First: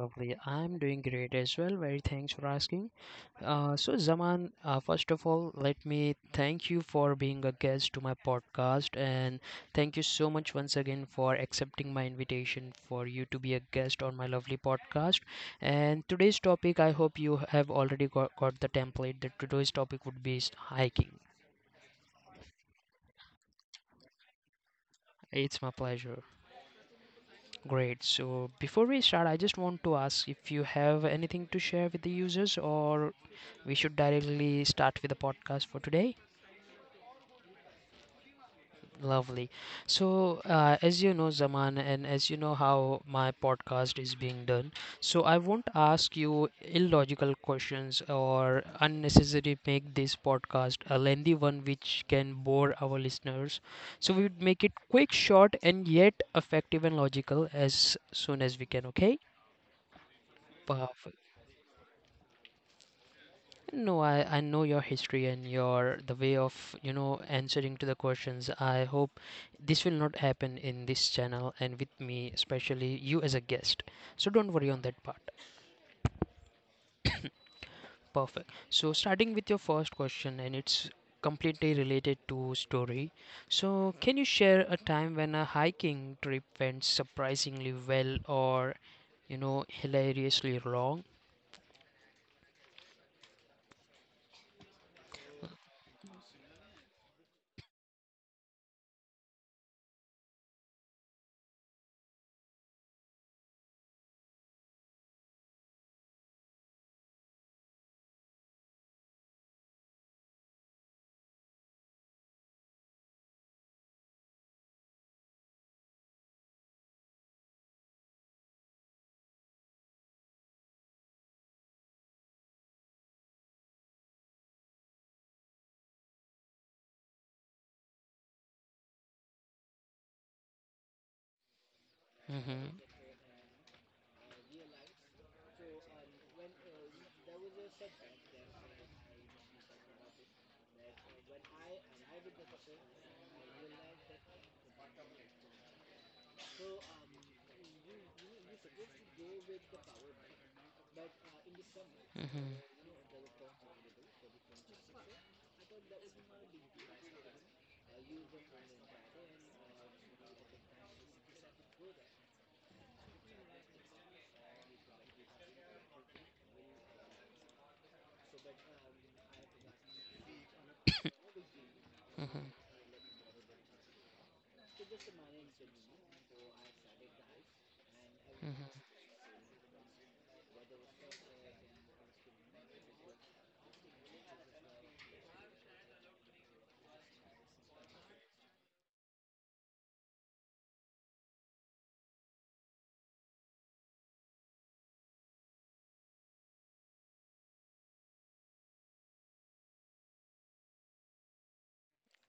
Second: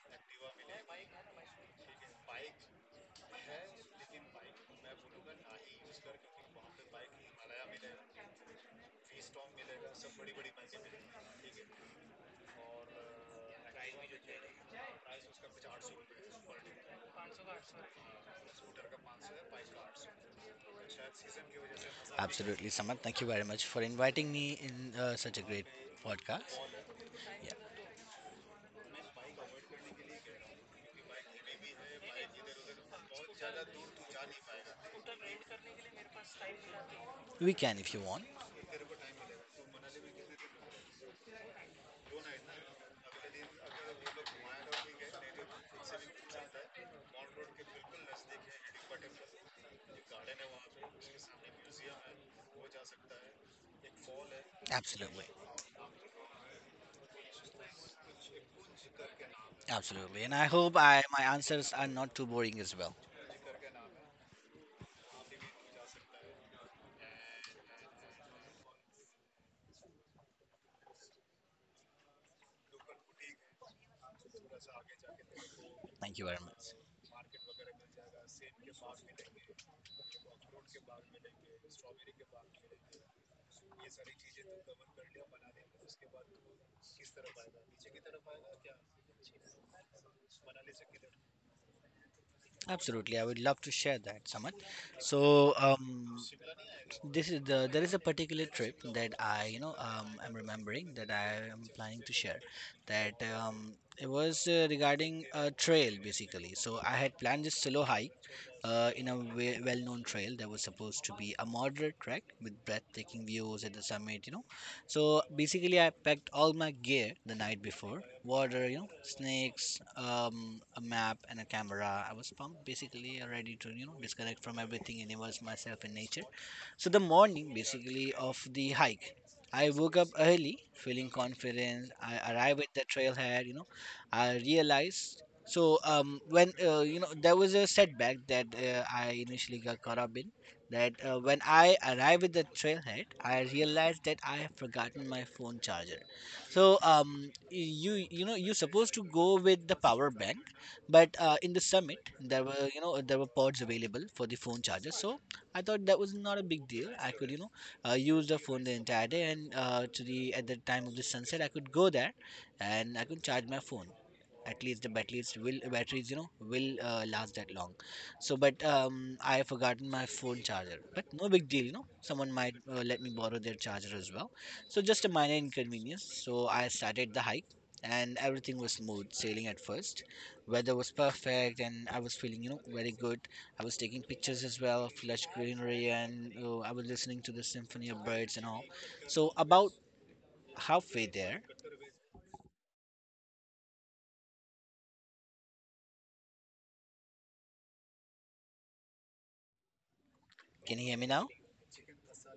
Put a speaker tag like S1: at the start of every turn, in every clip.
S1: lovely. I'm doing great as well. Very thanks for asking. So, Zaman, first of all, let me thank you for being a guest to my podcast, and thank you so much once again for accepting my invitation for you to be a guest on my lovely podcast. And today's topic, I hope you have already got the template that today's topic would be hiking.
S2: Absolutely, Samad. Thank you very much for inviting me in such a
S1: It's
S2: great
S1: my pleasure.
S2: podcast. Yeah,
S1: Great. So before we start, I just want to ask if you have anything to share with the users, or we should directly start with the podcast for today.
S2: we can if you want.
S1: Lovely. So, as you know, Zaman, and as you know how my podcast is being done, so I won't ask you illogical questions or unnecessarily make this podcast a lengthy one which can bore our listeners. So, we would make it quick,
S2: Absolutely,
S1: short, and yet effective and logical as soon as we can, okay?
S2: absolutely. And I hope I
S1: Perfect.
S2: my answers are not too boring as well.
S1: No, I know your history and your the way of, answering to the questions. I hope this will not happen in this channel and with me, especially you as a guest. So don't worry on that part.
S2: Thank you very much.
S1: Perfect. So starting with your first question, and it's completely related to story. So can you share a time when a hiking trip went surprisingly well or hilariously wrong?
S2: Absolutely, I would love to share that, Samad. So, um, This is the There is a particular trip that I you know I'm remembering that I am planning to share that it was regarding a trail basically. So I had planned this solo hike in a well-known trail that was supposed to be a moderate trek with breathtaking views at the summit. You know, so basically I packed all my gear the night before: water, you know, snakes, a map, and a camera. I was pumped, basically, ready to you know disconnect from everything and immerse myself in nature. So the morning basically of the hike, I woke up early, feeling confident. I arrived at the
S1: Mm-hmm.
S2: trailhead, you know. I realized when you know there was a setback that I initially got caught up in. That when I arrived at the trailhead, I realized that I have forgotten my phone charger. So you know you're supposed to go with the power bank, but in the summit
S1: Mm-hmm.
S2: there
S1: Mm-hmm.
S2: were you know there were pods available for the phone charger. So I thought that was not a big deal. I could, you know, use the phone the entire day, and to the at the time of the sunset, I could go there, and I could charge my phone. At least the batteries you know will last that long. So but I have forgotten my phone charger, but no big deal. You know, someone might
S1: Mm-hmm.
S2: let me borrow their charger as well, so just a minor inconvenience. So I started the hike, and everything was smooth sailing at first. Weather was perfect and I was feeling you know very good. I was taking pictures as well of lush greenery, and I was listening to the symphony of birds and all. So, about halfway there, can you hear me now?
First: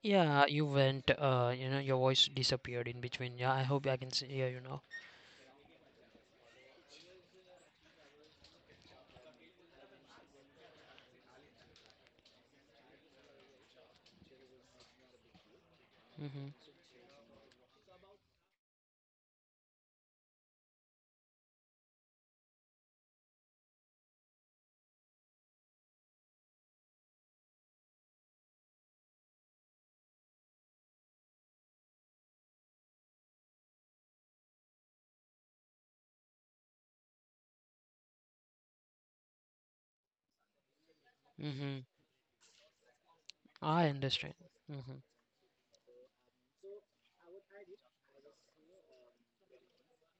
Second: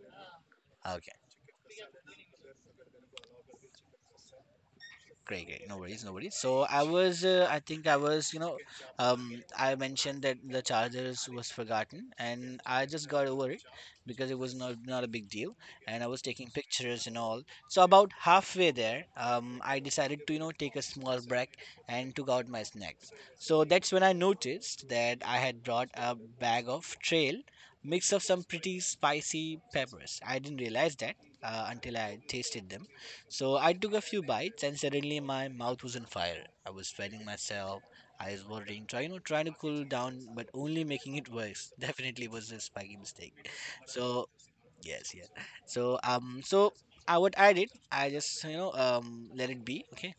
S1: Yeah, you went.
S2: Okay.
S1: Your voice disappeared in between. Yeah, I hope I can see. Yeah, you know.
S2: Great, great. No worries, no worries. So I was, I think I was, I mentioned that the chargers was forgotten, and I just got over it because it was not not a big deal, and I was taking
S1: Mhm.
S2: pictures and all. So about halfway there, I decided to, you know, take a small break and took out my snacks. So that's when I noticed that I had brought a bag of trail mix of some pretty spicy peppers. I didn't realize that until I tasted them. So I took a few bites and suddenly my mouth was on fire. I was sweating myself, eyes watering, trying to cool down, but only making it worse.
S1: Mhm.
S2: Definitely was a spiky mistake.
S1: I
S2: So
S1: understand. Mhm.
S2: yes, yes. So, I what I did, I just you know let it be. Okay,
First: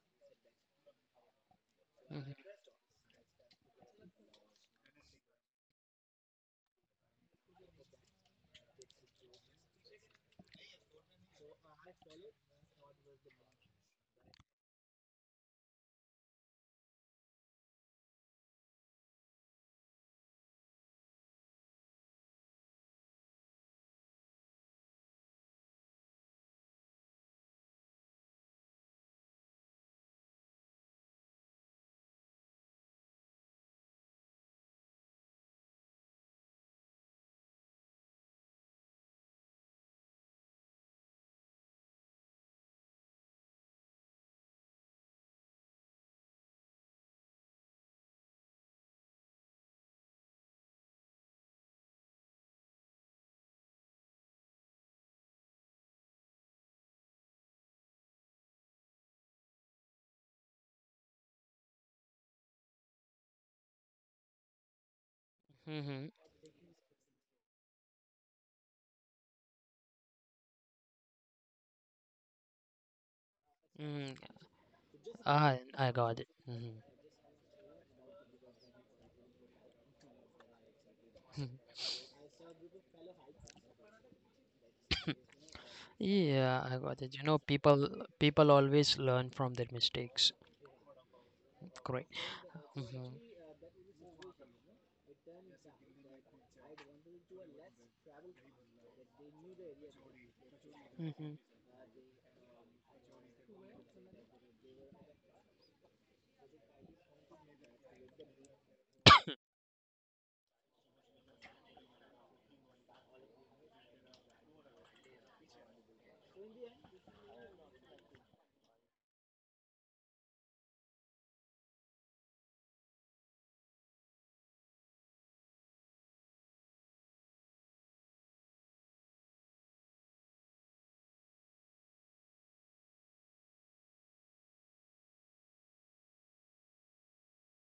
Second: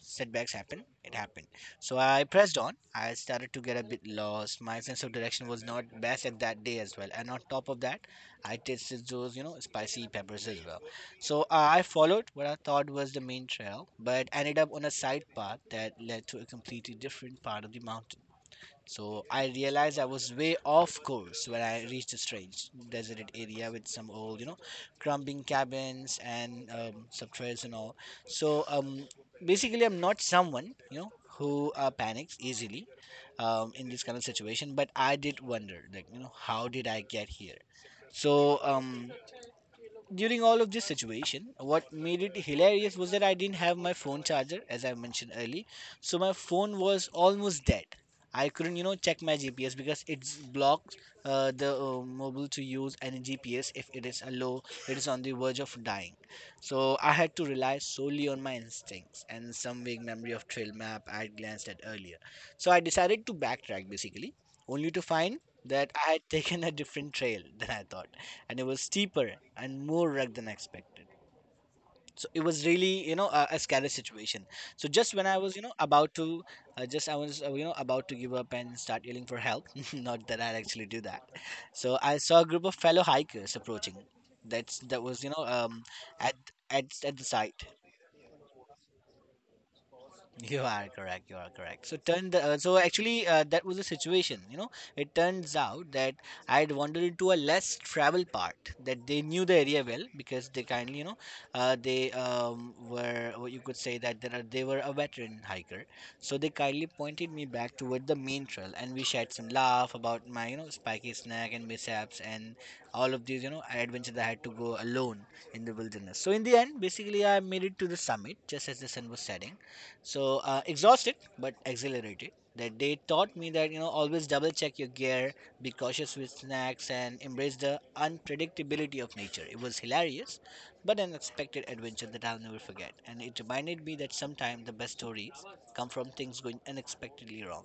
S2: setbacks happen. It happened. So I
S1: Mhm.
S2: pressed on. I started to get a bit lost. My sense of direction was not best at that day as well, and on top of that, I tasted those you know spicy peppers as well. So I followed what I thought was the main trail, but ended up on a side path that led to a completely different part of the mountain. So I realized I was way off course when I reached a strange deserted area with some old, you know, crumbling cabins and some trails and all. So basically, I'm not someone, you know, who panics easily in this kind of situation, but I did wonder, like, you know, how did I get here? So during all of this situation, what made it hilarious was that I didn't have my phone charger, as I mentioned early. So my phone was almost dead. I couldn't, you know, check my GPS because it's blocked the mobile to use any GPS if it is a low, it is on the verge of dying. So I had to rely solely on my instincts and some vague memory of trail map I had glanced at earlier. So I decided to backtrack basically, only to find that
S1: Mhm.
S2: I had taken a different trail than I thought, and it was steeper and more rugged than expected. So it was really, you know, a scary
S1: Mhm.
S2: situation. So just when I was,
S1: I
S2: you know,
S1: I
S2: about
S1: got it.
S2: to,
S1: Mhm.
S2: you know, about to give up and start yelling for help. Not that I'd actually do that. So I saw a group of fellow hikers approaching. That's that was, you know, at
S1: Yeah, I got it.
S2: at
S1: You
S2: the
S1: know,
S2: site.
S1: people people always learn from their mistakes.
S2: You are correct. You are correct. So
S1: Correct.
S2: turned. So
S1: Mhm.
S2: actually, that was the situation. You know, it turns out that I had wandered into a less travel part. That they knew the area well because they kindly, you know,
S1: Mhm.
S2: they were. What you could say that there are, they were a veteran hiker. So they kindly pointed me back toward the main trail, and we shared some laugh about my, you know, spiky snack and mishaps and all of these, you know, adventures that I had to go alone in the wilderness. So in the end, basically, I made it to the summit just as the sun was setting. So exhausted but exhilarated, that they taught me that you know always double check your gear, be cautious with snacks, and embrace the unpredictability of nature. It was hilarious, but an unexpected adventure that I'll never forget, and it reminded me that sometimes the best stories come from things going unexpectedly wrong.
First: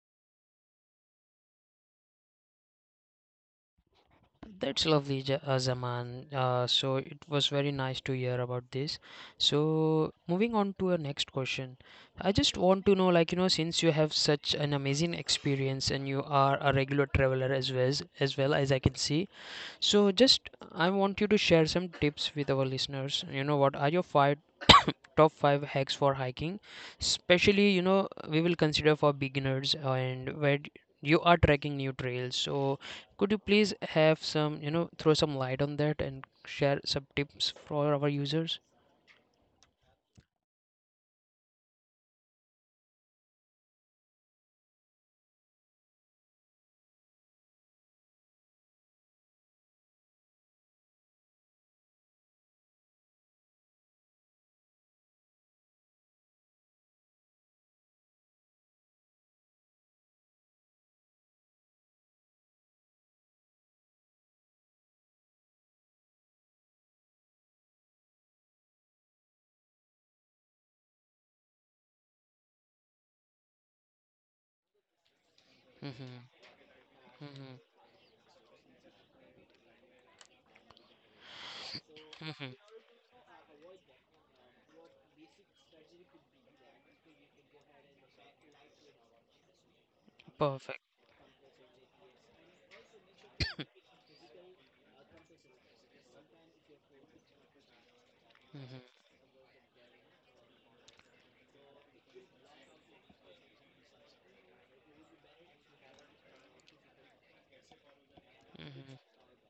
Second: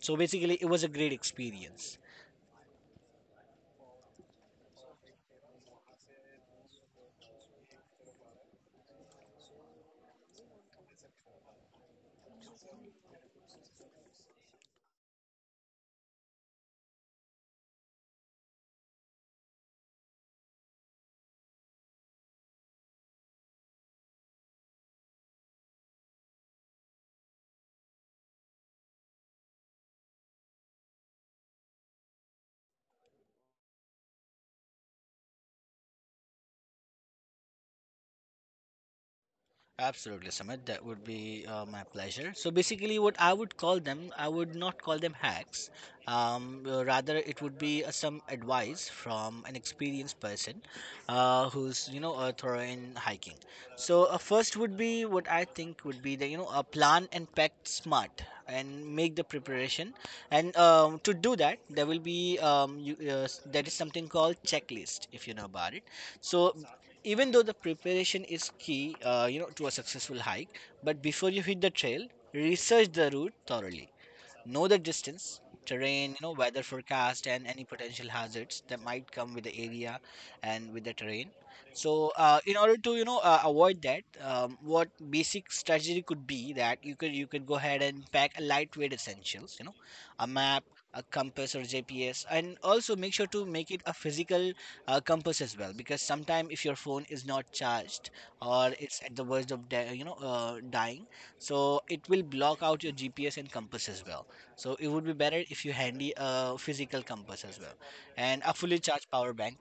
S2: So basically it was a great experience.
S1: That's lovely, Zaman. So it was very nice to hear about this. So moving on to our next question, I just want to know, like, since you have such an amazing experience and you are a regular traveler as well as I can see, so just I want you to share some tips with our listeners. You know what are your five top five hacks for hiking? Especially, we will consider for beginners and where you are tracking new trails. So could you please have some, throw some light on that and share some tips for our users?
S2: Absolutely, Sumit. That would be my pleasure. So basically, what I would call them, I would not call them hacks. Rather, it would be some advice from an experienced person who's you know thorough in hiking. So first would be what I think would be the you know plan and pack smart and make the preparation. And to do that, there will be there is something called checklist if you know about it. So even though the preparation is key you know to a successful hike, but before you hit the trail, research the route thoroughly. Know the distance, terrain, you know,
S1: Mm-hmm.
S2: weather forecast, and
S1: Mm-hmm.
S2: any potential hazards that might come with the area and with the terrain. So,
S1: Mm-hmm.
S2: in order to you know avoid that, what basic strategy could be that you could go ahead and pack a lightweight essentials, you know, a map,
S1: Perfect.
S2: a compass or GPS, and also make sure to make it a physical compass as well, because sometimes if your phone is not charged or it's at the verge of you know dying, so it will block out your GPS and compass as well. So it would be better if you handy a physical compass as well, and a fully
S1: Mm-hmm.
S2: charged power bank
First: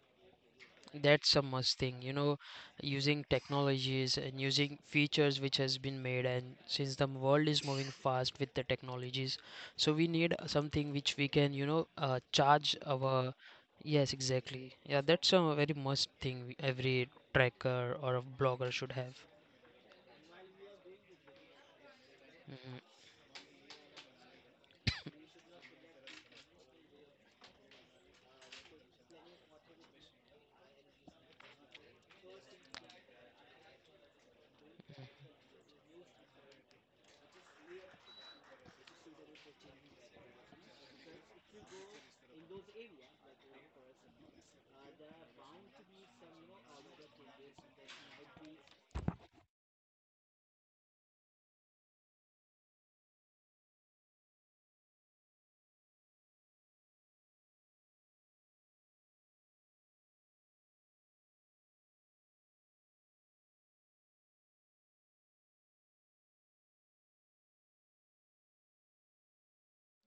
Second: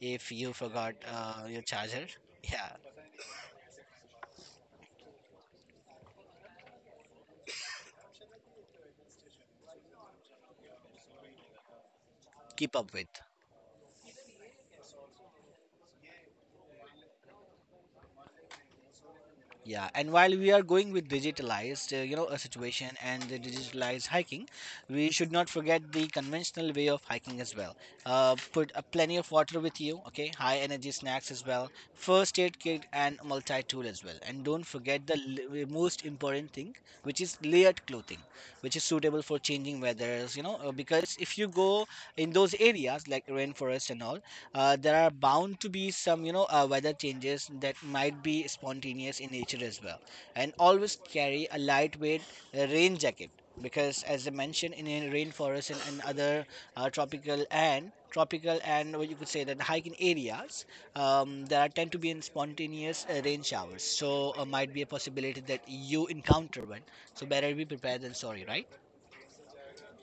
S2: if you forgot
S1: That's a
S2: your
S1: must thing,
S2: charger.
S1: you know,
S2: Yeah,
S1: using technologies and using features which has been made, and since the world is moving fast with the technologies, so we need something which we can charge
S2: keep up with.
S1: our yes, exactly. Yeah, that's a very must thing every tracker or a blogger should have.
S2: Yeah, and while we are going with digitalized, you know, a situation and the digitalized hiking, we should not forget the conventional way of hiking as well. Put plenty of water with you, okay? High energy snacks as well, first aid kit and multi-tool as well, and don't forget the most important thing, which is layered clothing, which is suitable for changing weathers you know because if you go in those areas like rainforest and all, there are bound to be some you know weather changes that might be spontaneous in nature as well. And always carry a lightweight rain jacket, because as I mentioned in a rainforest and other tropical and what you could say that hiking areas, there are tend to be in spontaneous rain showers. So might be a possibility that you encounter one, so better be prepared than sorry, right?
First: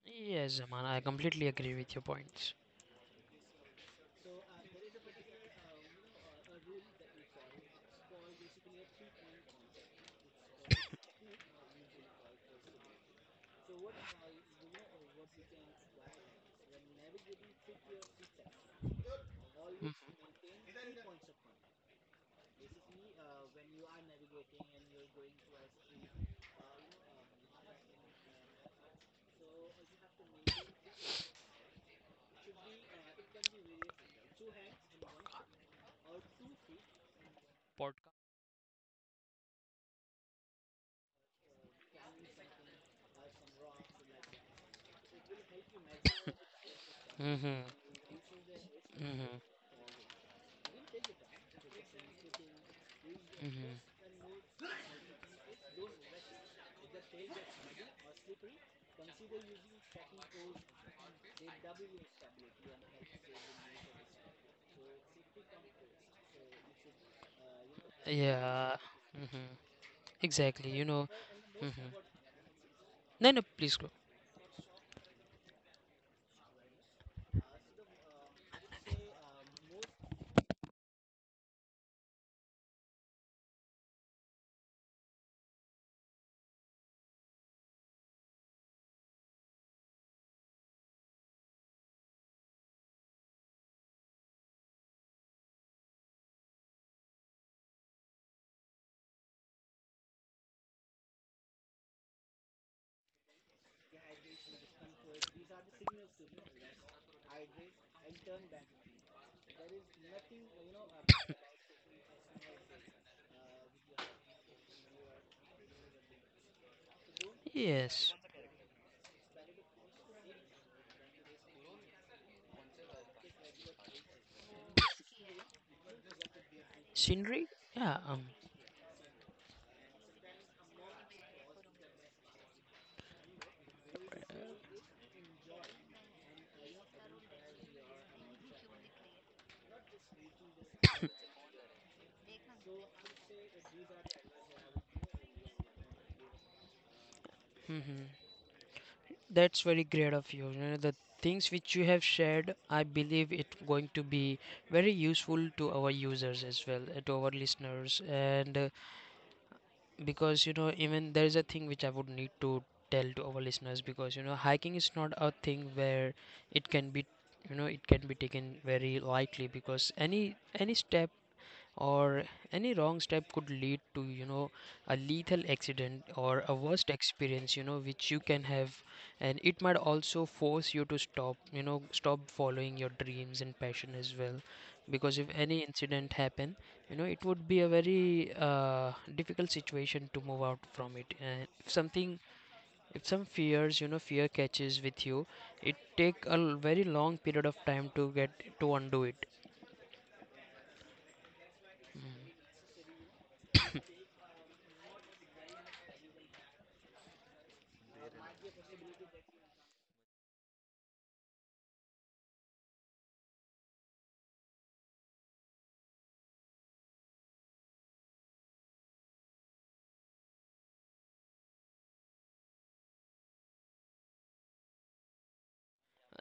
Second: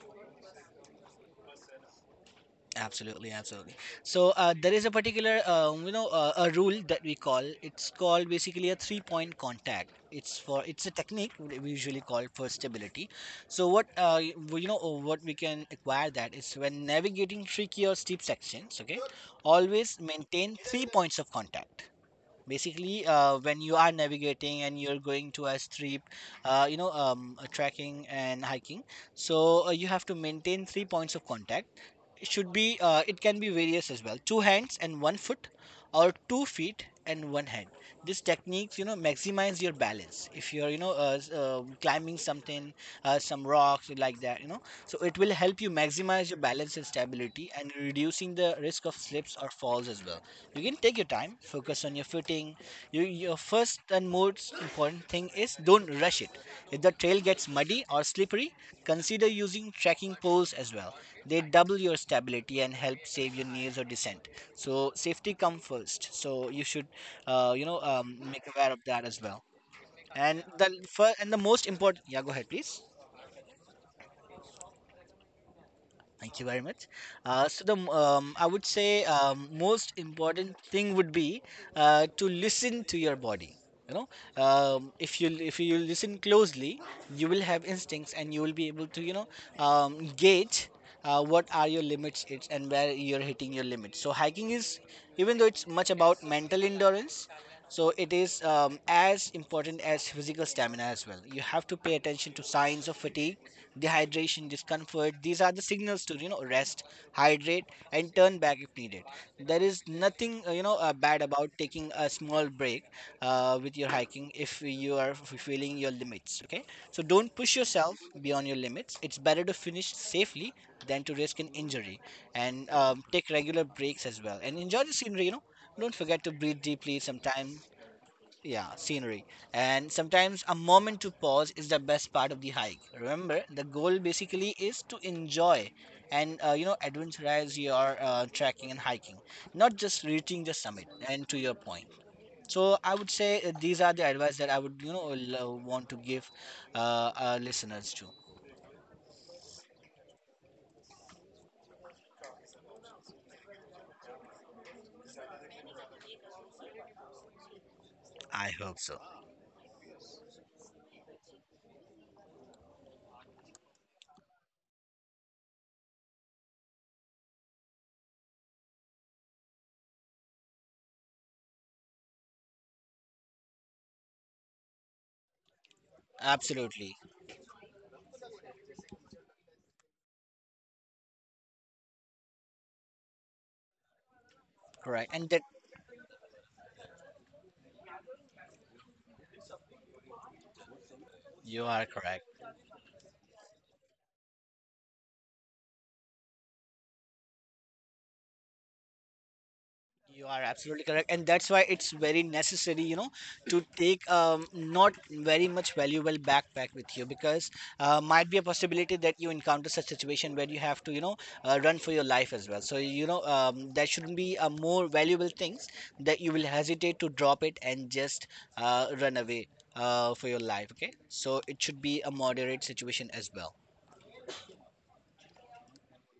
S1: Yes, Zaman, I completely agree with your points.
S2: Absolutely, absolutely. So there is a particular, you know, a rule that we call. It's called basically a three-point contact. It's a technique we usually call for stability. So what you know, what we can acquire that is when navigating tricky or steep sections. Okay, always maintain three points of contact basically when you are navigating and you're going to a steep a trekking and hiking. So you have to maintain three points of contact. It should be it can be various as well: two hands and one foot, or two feet and one hand. This techniques maximize your balance if you're climbing something, some rocks like that, you know. So it will help you maximize your balance and stability,
S1: Mm-hmm.
S2: and reducing the risk of
S1: Mm-hmm.
S2: slips or falls as well. You can take your time, focus on your footing. Your first
S1: Mm-hmm.
S2: and most important thing is don't rush it. If the trail gets muddy or slippery, consider using trekking poles as well. They double your stability and help save your knees or descent. So safety come first, so you should make aware
S1: Yeah.
S2: of that as well.
S1: Mm-hmm.
S2: And the
S1: Exactly.
S2: first and the most
S1: Mm-hmm.
S2: important, yeah, go ahead please.
S1: No, no, please go.
S2: Thank you very much. So the I would say most important thing would be to listen to your body. You know, if you listen closely, you will have instincts, and you will be able to gauge what are your limits, and where you're hitting your limits. So hiking is, even though it's much about mental endurance, so it is as important as physical stamina as well. You have to pay attention to signs of fatigue, dehydration, discomfort. These are the signals to, you know, rest, hydrate, and turn back if needed. There is nothing bad about taking a small break with your hiking if you are feeling your limits. Okay, so don't push yourself
S1: Yes.
S2: beyond your limits. It's better to finish safely than to risk an injury, and take regular breaks as well. And enjoy the scenery. You know, don't forget to breathe deeply
S1: Scenery?
S2: sometimes.
S1: Yeah,
S2: Yeah, scenery. And sometimes a moment to pause is the best part of the hike. Remember, the goal basically is to enjoy and, uh, adventurize your trekking and hiking, not just reaching the summit. And to your point, so I would say these are the advice that I would, you know, want to give our listeners to.
S1: mhm. That's very great of you. The things which you have shared, I believe it going to be very useful to our users as well, to our listeners.
S2: I
S1: And uh,
S2: hope so.
S1: because, you know, even there is a thing which I would need to tell to our listeners because, hiking is not a thing where it can be, it can be taken very lightly, because any step or any wrong step could lead to a lethal accident or a worst
S2: Absolutely
S1: experience which you can have, and it might also force you to stop following your dreams and passion as well.
S2: correct,
S1: Because if
S2: and that
S1: any incident happen, it would be a very difficult situation to move out from it, and
S2: you are correct.
S1: if some fears you know fear catches with you, it take a very long period of time to get to undo it.
S2: You are absolutely correct, and that's why it's very necessary, you know, to take not very much valuable backpack with you, because might be a possibility that you encounter such situation where you have to, you know, run for your life as well. So you know, that shouldn't be a more valuable things that you will hesitate to drop it and just run away for your life. Okay, so it should be a moderate situation as well.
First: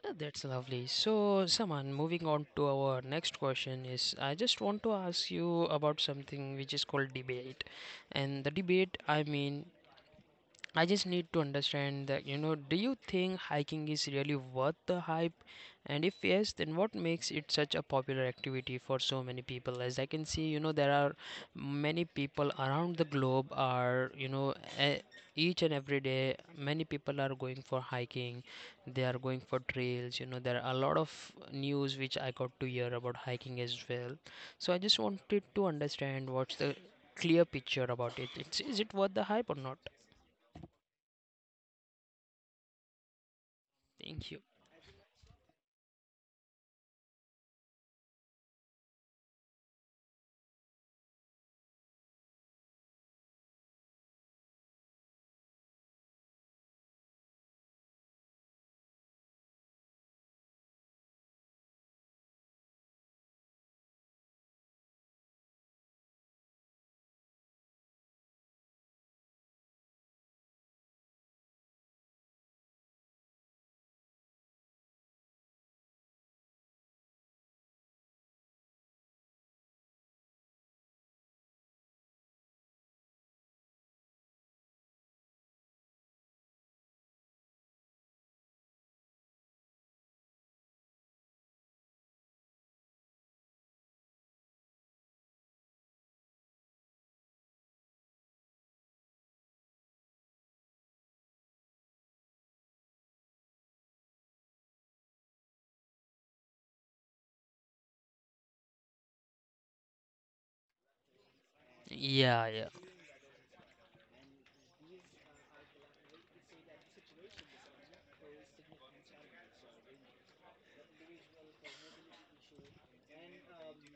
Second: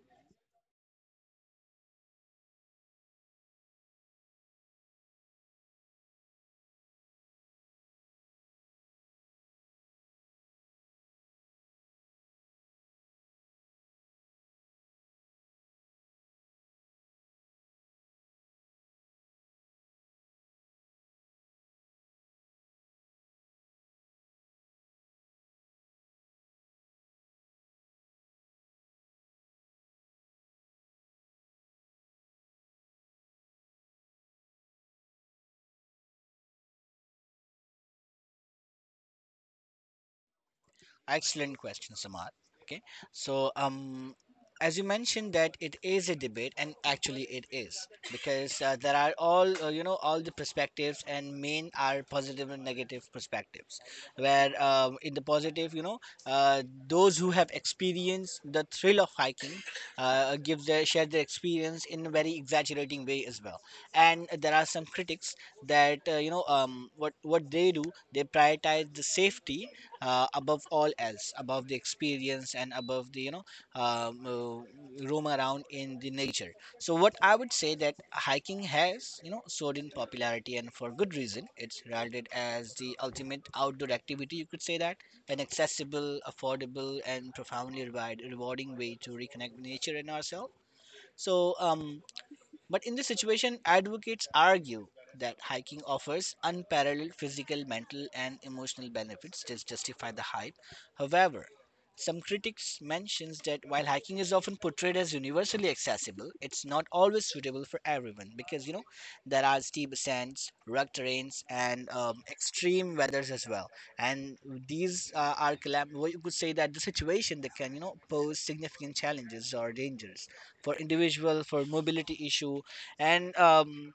S1: That's lovely. So, Saman, moving on to our next question is I just want to ask you about something which is called debate. And the debate, I mean, I just need to understand that, you know, do you think hiking is really worth the hype? And if yes, then what makes it such a popular activity for so many people? As I can see, you know, there are many people around the globe are, you know, e- each and every day, many people are going for hiking. They are going for trails. There are a lot of news which I got to hear about hiking as well. So I just wanted to understand what's the clear picture about it. Is it worth the hype or not?
S2: Excellent question, Samad. Okay, so
S1: Thank you.
S2: as you mentioned that it is a debate, and actually it is, because there are all, uh, all the perspectives, and main are positive and negative perspectives. Where, in the positive, you know, uh, those who have experienced the thrill of hiking give their share their experience in a very exaggerating way as well. And there are some critics that, uh, what they do, they prioritize the safety above all else, above the experience and above the, you know, roam around in the nature. So what I would say, that hiking has, you know, soared in popularity, and for good reason. It's heralded as the ultimate outdoor activity, you could say that, an accessible, affordable, and profoundly rewarding way to reconnect with nature and ourselves. So, but in this situation, advocates argue that hiking offers unparalleled physical, mental, and emotional benefits that justify the hype. However, some critics mentions that while hiking is often portrayed as universally accessible, it's not always suitable for everyone, because, you know, there are steep ascents, rugged terrains, and
S1: Yeah, yeah.
S2: extreme weathers as well. And these are well, you could say that the situation that can, you know, pose significant challenges or dangers for individual for mobility issue, and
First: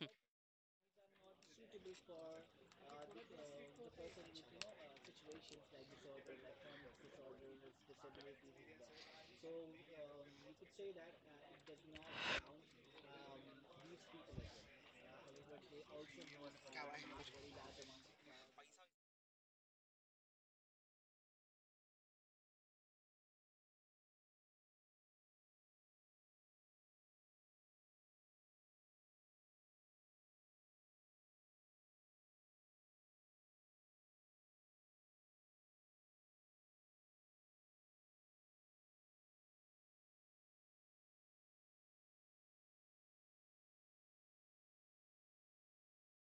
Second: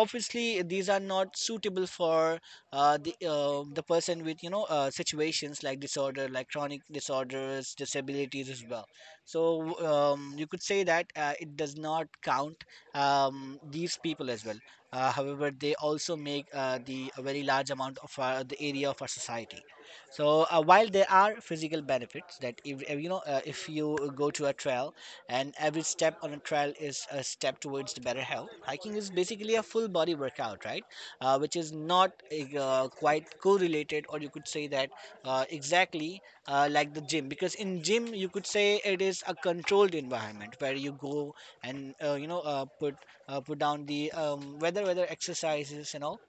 S2: obviously these are not suitable for the person with, situations like disorder, like chronic disorders, disabilities as well. So you could say that it does not count these people as well. However, they also make the a very large amount of our, the area of our society. So while there are physical benefits that if, uh, if you go to a trail, and every step on a trail is a step towards the better health. Hiking is basically a full body workout, right? Which is not quite correlated, or you could say that exactly like the gym, because in gym you could say it is a controlled environment where you go and, put put down the whether whether exercises and all.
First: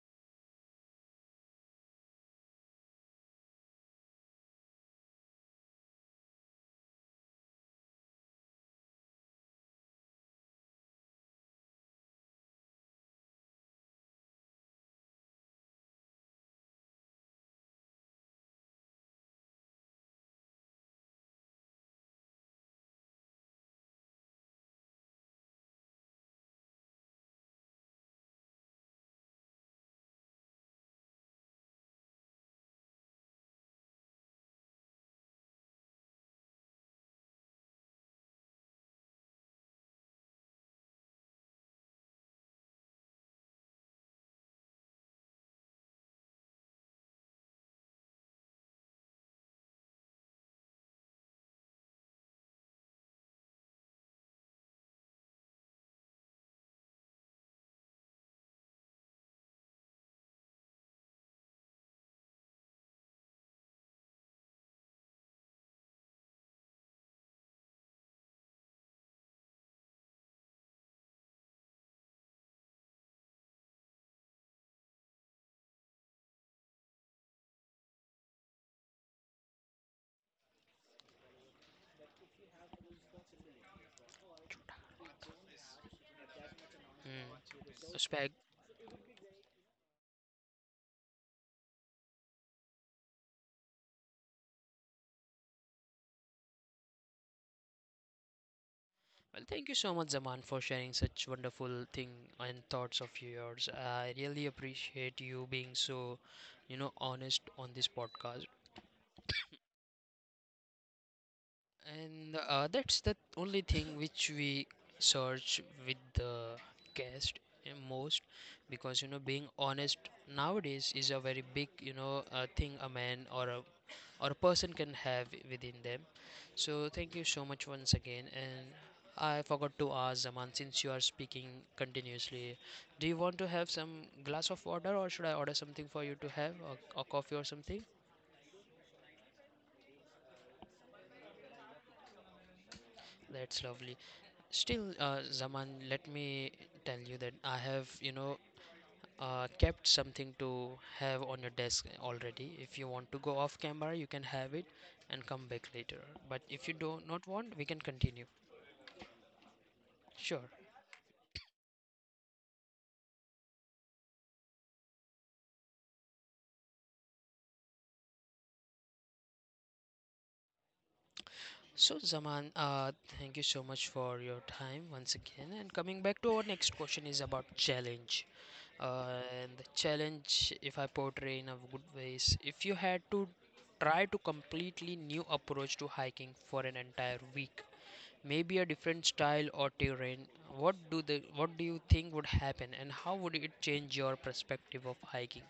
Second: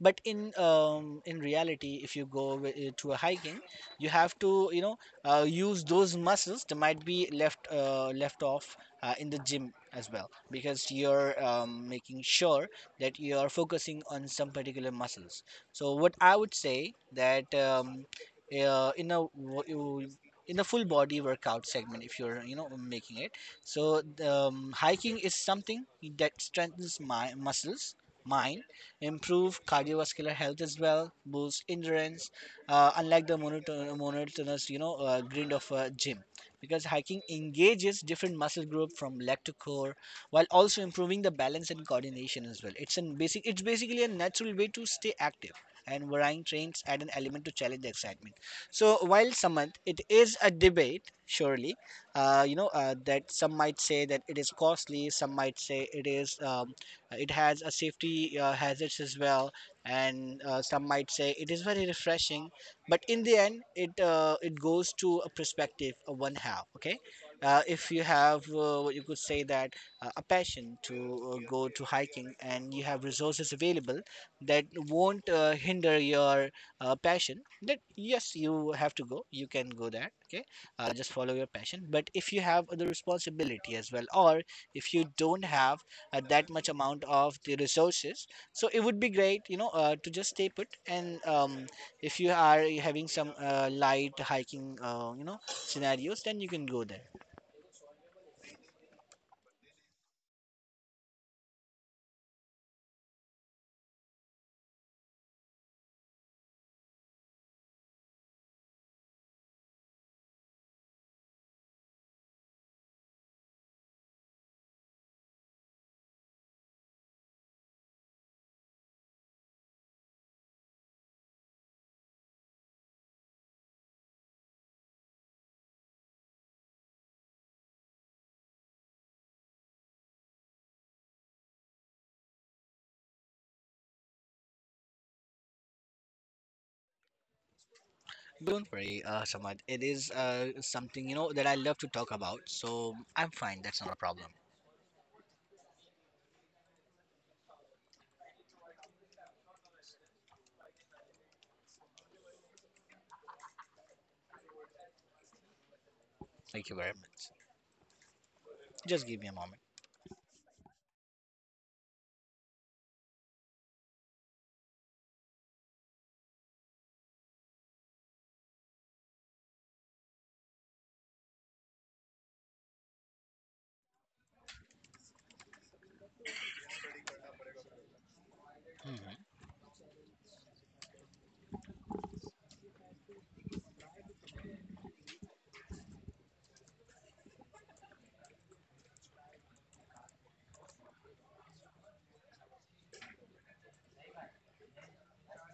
S2: But in, in reality, if you go to a hiking, you have to, you know, use those muscles that might be left off in the gym as well, because you're, making sure that you're focusing on some particular muscles. So what I would say that, in a in a full body workout segment, if you're, you know, making it. So hiking is something that strengthens my muscles, mine, improve cardiovascular health as well, boost endurance, unlike the monotonous, you know, grind of a gym. Because hiking engages different muscle group, from leg to core, while also improving the balance and coordination as well. It's an basic, it's basically a natural way to stay active. And varying trains add an element to challenge the excitement. So while Samanth, it is a debate, surely, that some might say that it is costly, some might say it is it has a safety hazards as well, and some might say it is very refreshing. But in the end, it goes to a perspective of one half. Okay, if you have, what you could say that, a passion to go to hiking, and you have resources available that won't hinder your passion, then yes, you have to go. You can go there. Okay, just follow your passion. But if you have the responsibility as well, or if you don't have that much amount of the
S1: Mm.
S2: resources, so it would be great, you know, to just stay put, and if you are having some light hiking, uh, scenarios, then you can go there.
S1: Well, thank you so much, Zaman, for sharing such wonderful thing and thoughts of yours. I really appreciate you being so honest on this podcast. And that's the only thing which we search with the guest most, because being honest nowadays is a very big thing a man or a person can have within them. So thank you so much once again, and I forgot to ask Zaman, since you are speaking continuously, do you want to have some glass of water, or should I order something for you to have, or coffee or something?
S2: Don't worry, Samad, it is something, you know, that I love to talk about, so I'm fine.
S1: That's
S2: That's not a
S1: lovely.
S2: problem.
S1: Still, Zaman, let me tell you that I have kept something to have on your desk already. If you want to go off camera, you can have it and come back later. But
S2: Thank
S1: if
S2: you
S1: you
S2: very
S1: do not
S2: much.
S1: want, we can continue.
S2: Just give me a moment.
S1: Sure. So, Zaman, thank you so much for your time once again. And coming back to our next question is about challenge. Uh,
S2: Mhm.
S1: and the challenge, if I portray in a good way, is if you had to try to completely new approach to hiking for an entire week, maybe a different style or terrain, what do you think would happen, and how would it change your perspective of hiking?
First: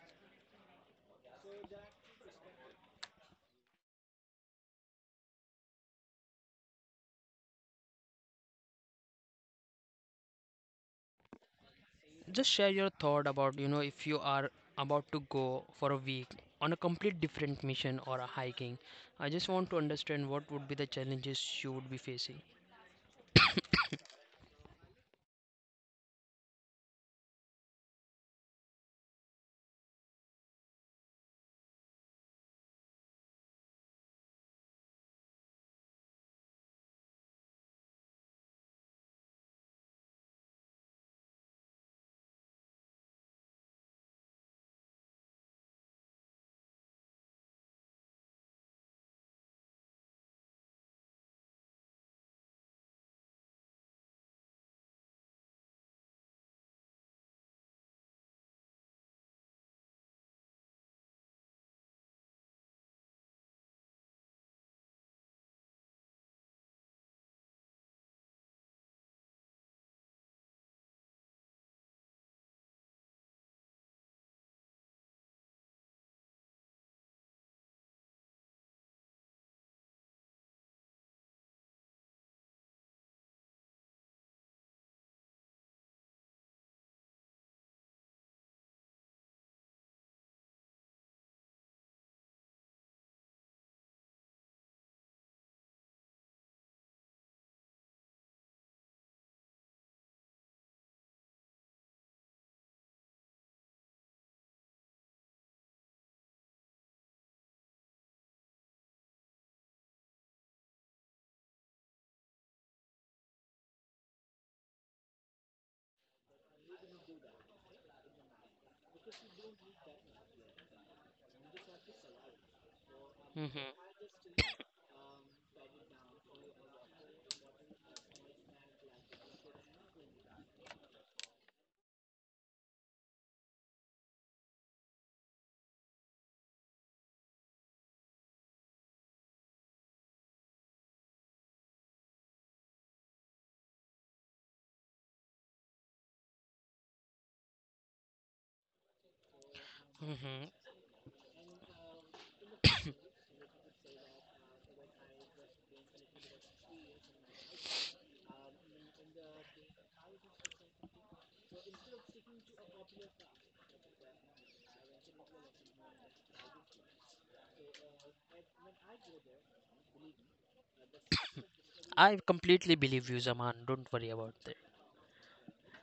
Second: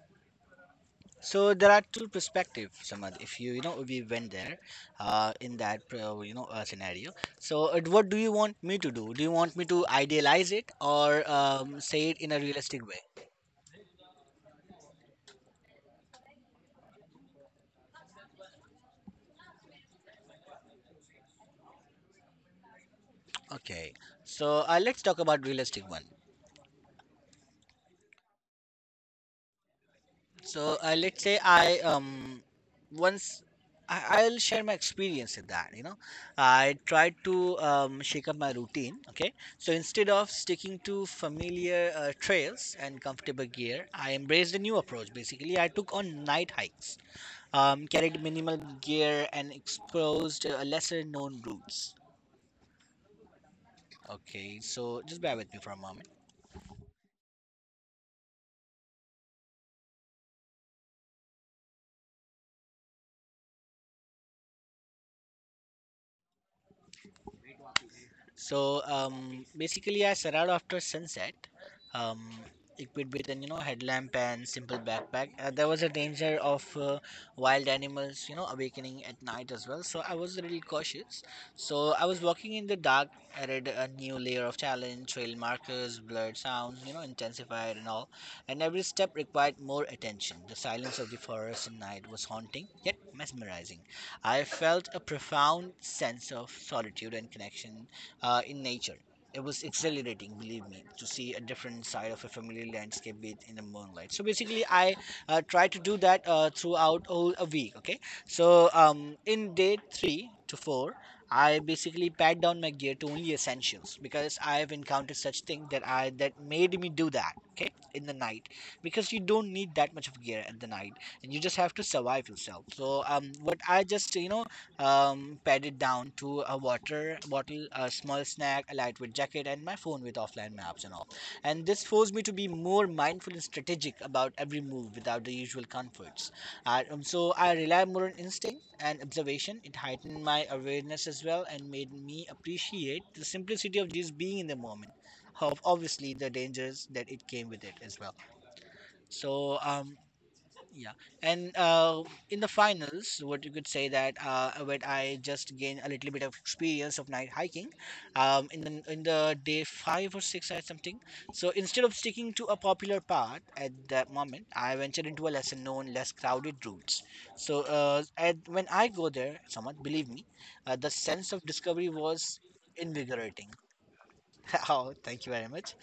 S2: So there are two perspectives, Samad. If you, you know, we went there, in that, scenario. So what do you want me to do? Do you want me to idealize it, or say it in a
S1: Just share
S2: realistic
S1: your
S2: way?
S1: thought about if you are about to go for a week on a complete different mission or a hiking. I just want to understand what would be the challenges you would be facing.
S2: Okay. So let's talk about realistic one. So let's say once I'll share my experience with that. You know, I tried to, shake up my routine. Okay, so instead of sticking to familiar trails and comfortable gear, I embraced a new approach. Basically, I took on night hikes, carried minimal gear, and exposed lesser known routes. Okay, so just bear with me for a moment. So basically, I set out after sunset, um, equipped with an, you know, headlamp and simple backpack. There was a danger of wild animals, you know, awakening at night as well. So I was a little cautious. So I was walking in the dark. I read a new layer of challenge, trail markers, blurred sounds, you know, intensified and all. And every step required more attention. The silence of the forest at night was haunting yet mesmerizing. I felt a profound sense of solitude and connection in nature. It was exhilarating, believe me, to see a different side of a familiar landscape bathed in the moonlight. So basically, I try to do that throughout all a week. Okay, so in day three to four, I basically packed down my gear to only essentials, because I have encountered such thing that I, that made me do that. Okay, in the night, because you don't need that much of gear at the night, and you just have to survive yourself. So what I
S1: Mm-hmm.
S2: just, you know, padded down to a water bottle, a small snack, a lightweight jacket, and my phone with offline maps and all. And this forced me to be more mindful and strategic about every move without the usual comforts. So I rely more on instinct and observation. It heightened my awareness as well and made me appreciate the simplicity of just being in the moment. Of obviously the dangers that it came with it as well. So
S1: Mm-hmm.
S2: yeah, and In the finals, what you could say that when I just gained a little bit of experience of night hiking, in the day five or six or something. So instead of sticking to a popular path at that moment, I ventured into a lesser known, less crowded routes. So at, when I go there, somewhat believe me, the sense of discovery
S1: I
S2: was
S1: completely believe you,
S2: invigorating.
S1: Zaman. Don't worry about that.
S2: Oh, thank you very much.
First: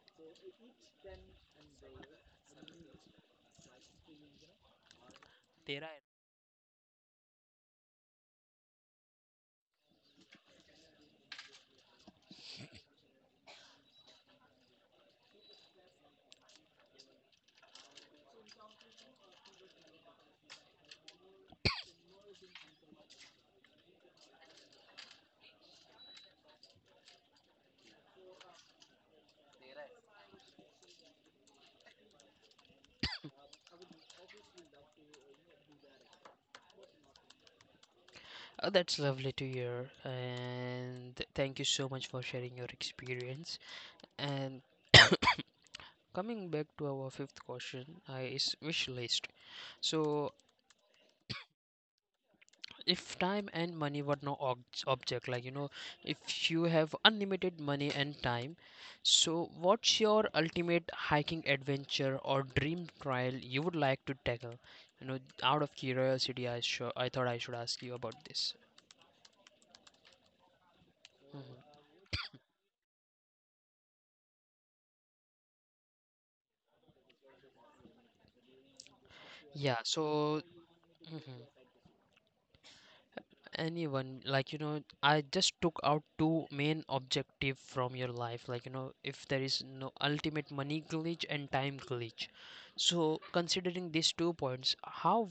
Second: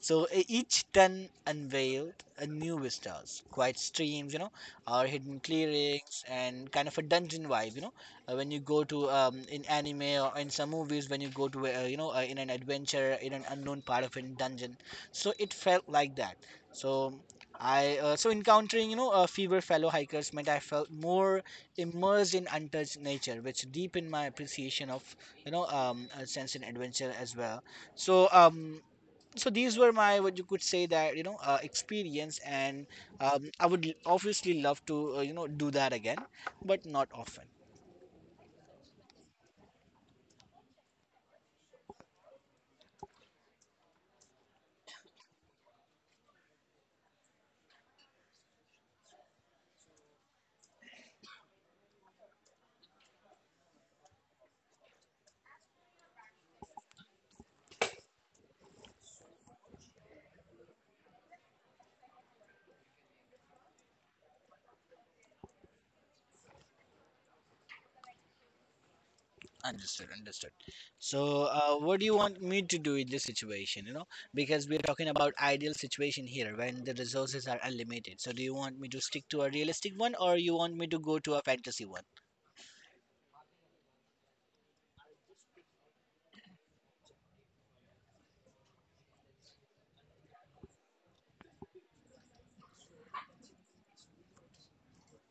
S2: So each ton unveiled a new vistas, quiet streams, or hidden
S1: There I
S2: clearings, and kind of a dungeon vibe, you know. When you go to in anime or in some movies, when you go to in an adventure in an unknown part of a dungeon, so it felt like that. So so encountering fewer fellow hikers meant I felt more immersed in untouched nature, which deepened my appreciation of a sense in adventure as well. So um, so these were my what you could say that experience and I would obviously love to you know do that again but not often.
S1: Oh, that's lovely to hear, and thank you so much for sharing your experience. And coming back to our fifth question, I is wish list. So if time and money were no object, like if you have unlimited money and time, so what's your ultimate hiking adventure or dream trail you would like to tackle, out of curiosity. I thought I should ask you about this.
S2: Understood. So
S1: Mhm.
S2: what do you want me to do in this situation, you know? Because we're talking about ideal situation here when the resources are unlimited, so do you want me to stick to a
S1: Yeah,
S2: realistic one or
S1: so
S2: you want me to go to a
S1: mhm.
S2: fantasy one?
S1: Anyone, like I just took out two main objective from your life, like if there is no ultimate money glitch and time glitch, so considering these two points, how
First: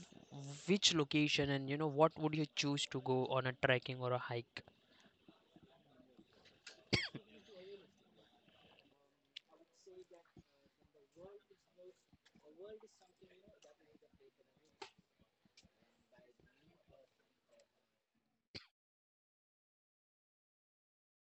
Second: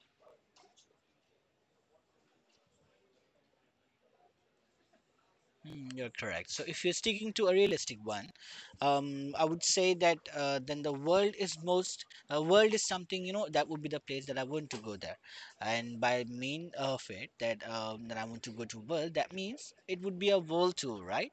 S1: which location and you know what would you choose to go on a trekking or a hike.
S2: Mm, you're correct. So if you're sticking to a realistic one, I would say that then the world is most world is something, you know, that would be the place that I want to go there, and by mean of it that that I want to go to world, that means it would be a world tour, right?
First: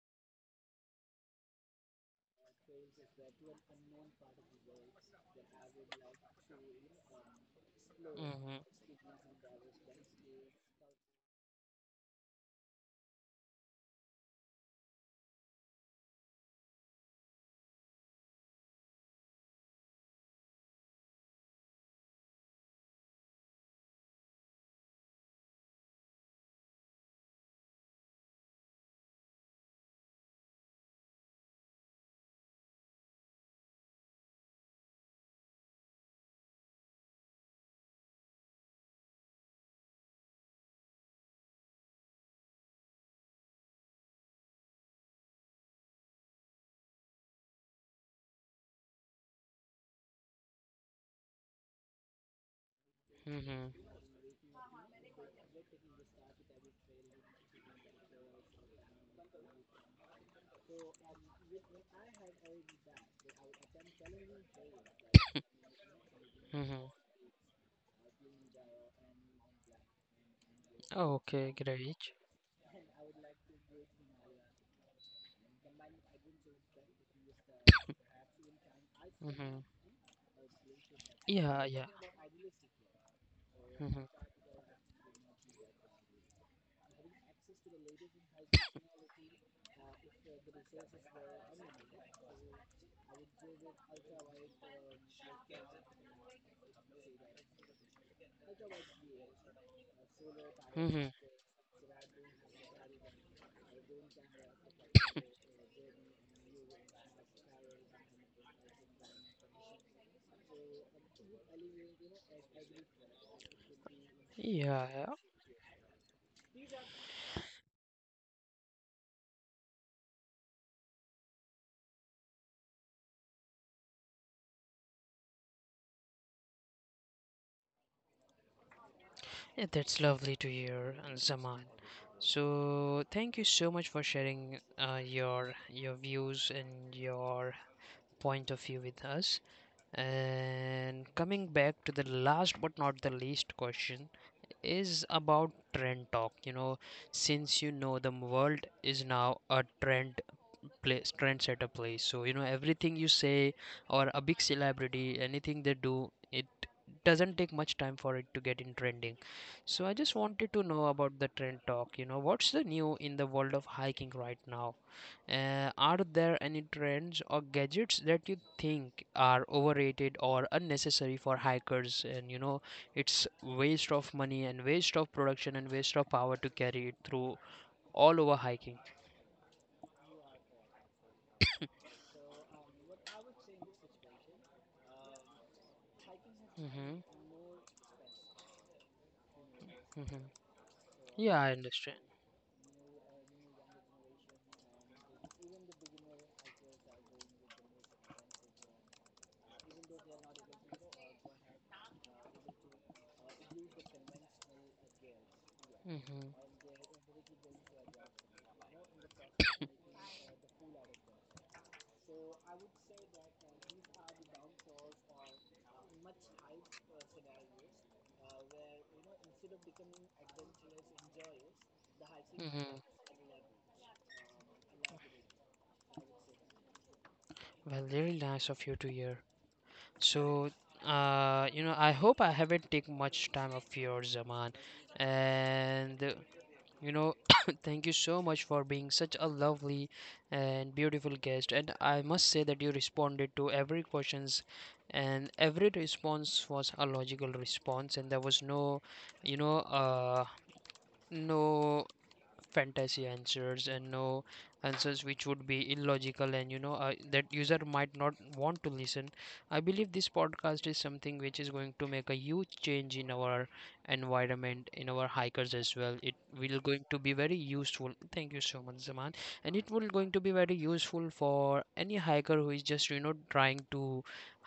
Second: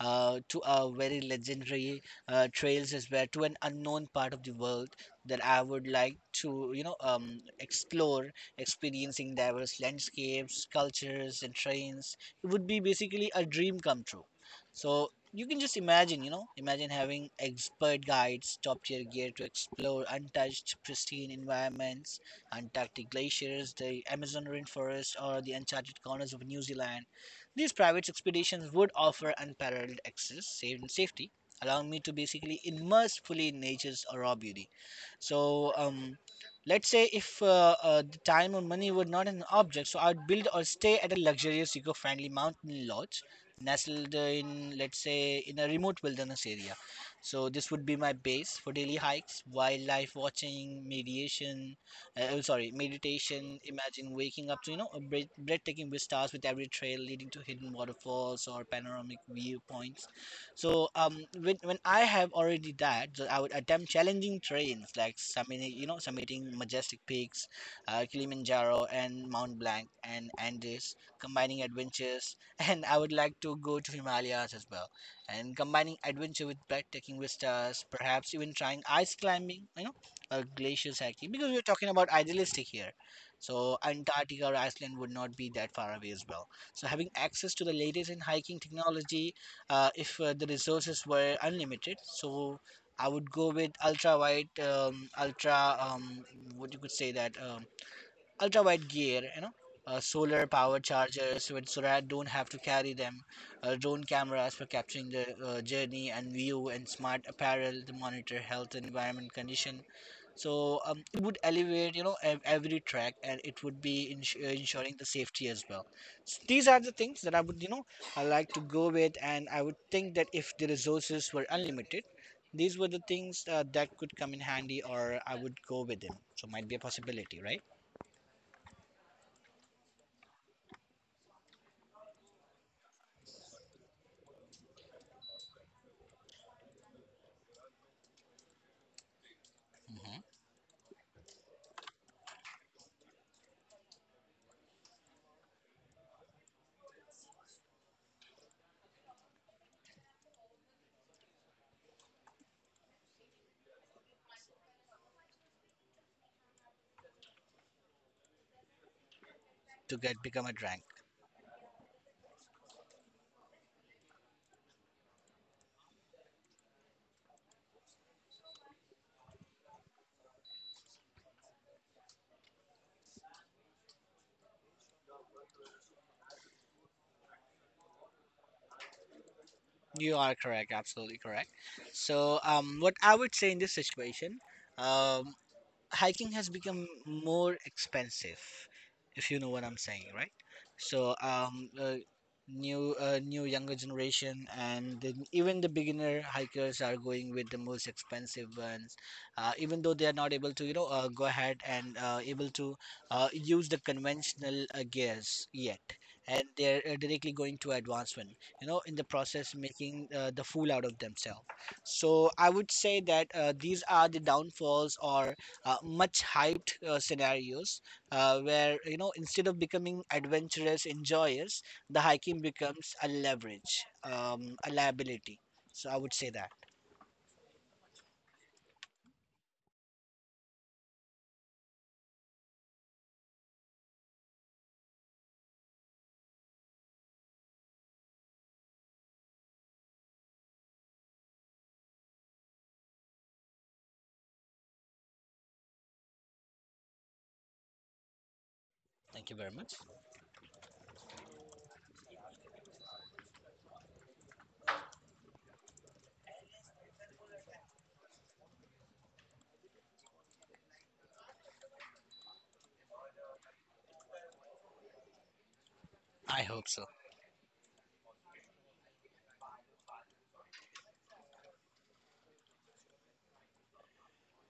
S2: To a very legendary trails as well, to an unknown part of the world that I would like to explore,
S1: Mm-hmm.
S2: experiencing diverse landscapes, cultures, and trains. It would be basically a dream come true. So you can just imagine, you know, imagine having expert guides, top tier gear to explore untouched, pristine environments, Antarctic glaciers, the Amazon rainforest, or the uncharted corners of New Zealand. These private expeditions would offer unparalleled access, safe and safety, allowing me to basically immerse fully in nature's raw beauty. So, um, Let's say if the time or money were not an object, so I'd build or stay at a luxurious eco-friendly mountain lodge nestled in, let's say, in a remote wilderness area. So this would be my base for daily hikes, wildlife watching, mediation, oh, sorry, meditation.
S1: Mm-hmm.
S2: Imagine waking up to, you know, a breathtaking vistas with every trail leading to hidden waterfalls or panoramic viewpoints. So when I have already that, so I would attempt challenging terrains like summit, you know, summiting
S1: Mm-hmm.
S2: majestic peaks, Kilimanjaro and Mount Blanc and Andes,
S1: Okay,
S2: combining
S1: great.
S2: adventures, and I would like to go to Himalayas as well, and combining adventure with breathtaking vistas, perhaps even trying ice
S1: Mm-hmm.
S2: climbing, you know, or glaciers hiking, because we're
S1: Yeah, yeah.
S2: talking about idealistic here. So
S1: Mm-hmm.
S2: Antarctica or Iceland would not be that far away as well. So having access to the latest in hiking technology if the resources were unlimited. So I would go with ultra wide, ultra what you could say that ultra wide gear, you know, solar power
S1: Mm-hmm.
S2: chargers, with, so that I don't have to carry them. Drone cameras for capturing the journey and view, and smart apparel to monitor health and environment condition, so it would elevate, you know, every track, and it would be
S1: Yeah,
S2: ensuring the
S1: yeah.
S2: safety as well. S these are the things that I would, you know, I like to go with, and I would think that if the resources were unlimited, these were the things that could come in handy, or I would go with them. So might be a possibility, right?
S1: Yeah, that's lovely to hear, Zaman. So thank you so much for sharing your views and your point of view with us.
S2: Hmm.
S1: And coming back to the last but not the least question is about trend talk. Since you know the world is now a trendsetter place. So, everything you say or a big celebrity, anything they do, it doesn't take much time for it to get in trending. So, I
S2: To
S1: just
S2: get become a
S1: wanted to
S2: drunk.
S1: know about the trend talk. What's the new in the world of hiking right now? Are there any trends or gadgets that you think are overrated or unnecessary for hikers? And it's waste of money and waste of production and waste of power to carry it through all over hiking.
S2: You are correct, absolutely correct. So what I would say in this situation. Um, Hiking has become
S1: Mm-hmm.
S2: more expensive, if you know what I'm saying,
S1: Mm-hmm.
S2: right? So
S1: Yeah, I
S2: um, uh,
S1: understand.
S2: new uh, new younger generation and then even the beginner hikers are going with the most expensive ones, even though they are not able to, you know, go ahead and able to use the conventional gears yet.
S1: Mm-hmm.
S2: And they're directly going to advancement, you know, in the process making the fool out of themselves. So I would say that these are the downfalls or much hyped scenarios where you know instead of becoming adventurous enjoyers the hiking
S1: Mm-hmm.
S2: becomes a leverage a liability, so I would say that.
S1: Well, really nice of you to hear. So, I hope I haven't taken much time of yours, Zaman. And you know, thank you so much for being such a lovely and beautiful guest. And I must say that you responded to every questions, and every response was a logical response, and there was
S2: Thank you
S1: you
S2: very
S1: know,
S2: much.
S1: uh, no fantasy answers, and no answers which would be illogical, and that user might not want to listen. I believe this podcast is something which is going to make a huge change in our environment, in our hikers as well. It
S2: I
S1: will
S2: hope so.
S1: going to be very useful. Thank you so much, Zaman, and it will going to be very useful for any hiker who is just trying to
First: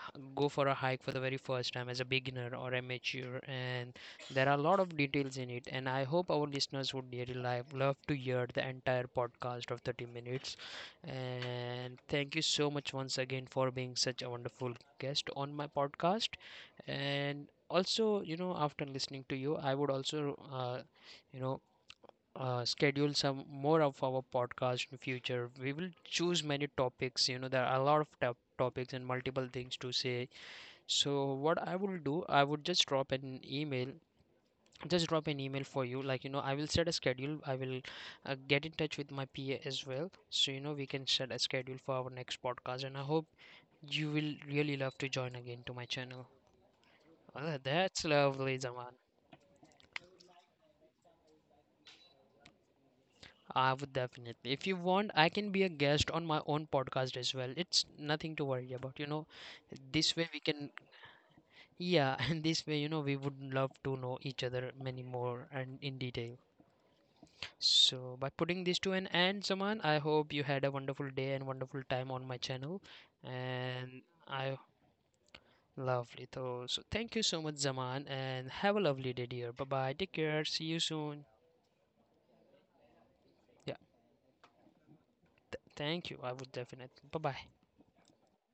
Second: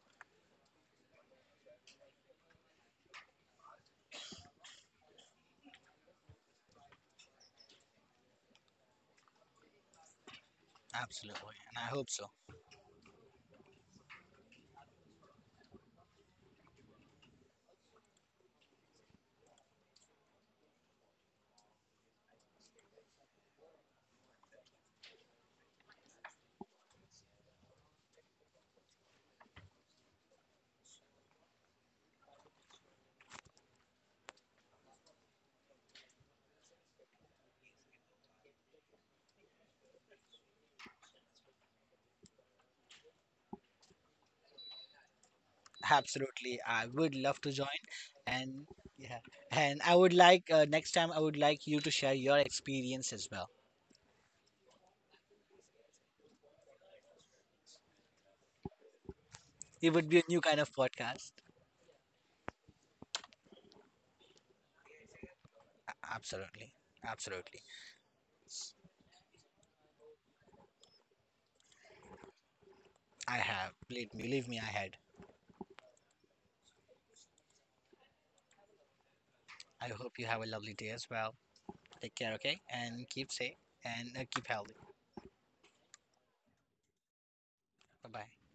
S1: go for a hike for the very first time as a beginner or amateur, and there are a lot of details in it, and I hope our listeners would really love to hear the entire podcast of 30 minutes.
S2: Absolutely, and I
S1: And
S2: hope so.
S1: thank you so much once again for being such a wonderful guest on my podcast. And also, after listening to you, I would also, you know, schedule some more of our podcast in future. We will choose many topics. There are a lot of topics and multiple things to say. So what I will do, I would just drop an email for you, like I will set a schedule. I will get in touch with my pa as well, so we can set a schedule for our next podcast, and I hope you will really love to join again to my channel.
S2: Absolutely, I would love to join.
S1: That's lovely,
S2: And
S1: Zaman.
S2: yeah, and I would like, next time I would like you to share your experience as well.
S1: I would definitely. If you want, I can be a guest on my own podcast as well. It's nothing to worry about you know
S2: It would
S1: this
S2: be a
S1: way
S2: new
S1: we
S2: kind
S1: can,
S2: of podcast.
S1: yeah. And this way, we would love to know each other many more and in detail.
S2: Absolutely, absolutely.
S1: So, by putting this to an end, Zaman, I hope you had a wonderful day and wonderful time on my channel.
S2: I have,
S1: And
S2: believe me, believe me,
S1: I
S2: I had.
S1: lovely though. So, thank you so much, Zaman, and have a lovely day, dear. Bye
S2: I
S1: bye. Take
S2: hope you have
S1: care.
S2: a
S1: See
S2: lovely
S1: you
S2: day as
S1: soon.
S2: well. Take care, okay? And keep safe
S1: Yeah,
S2: and keep healthy.
S1: thank you. I would definitely. Bye bye.
S2: Bye bye.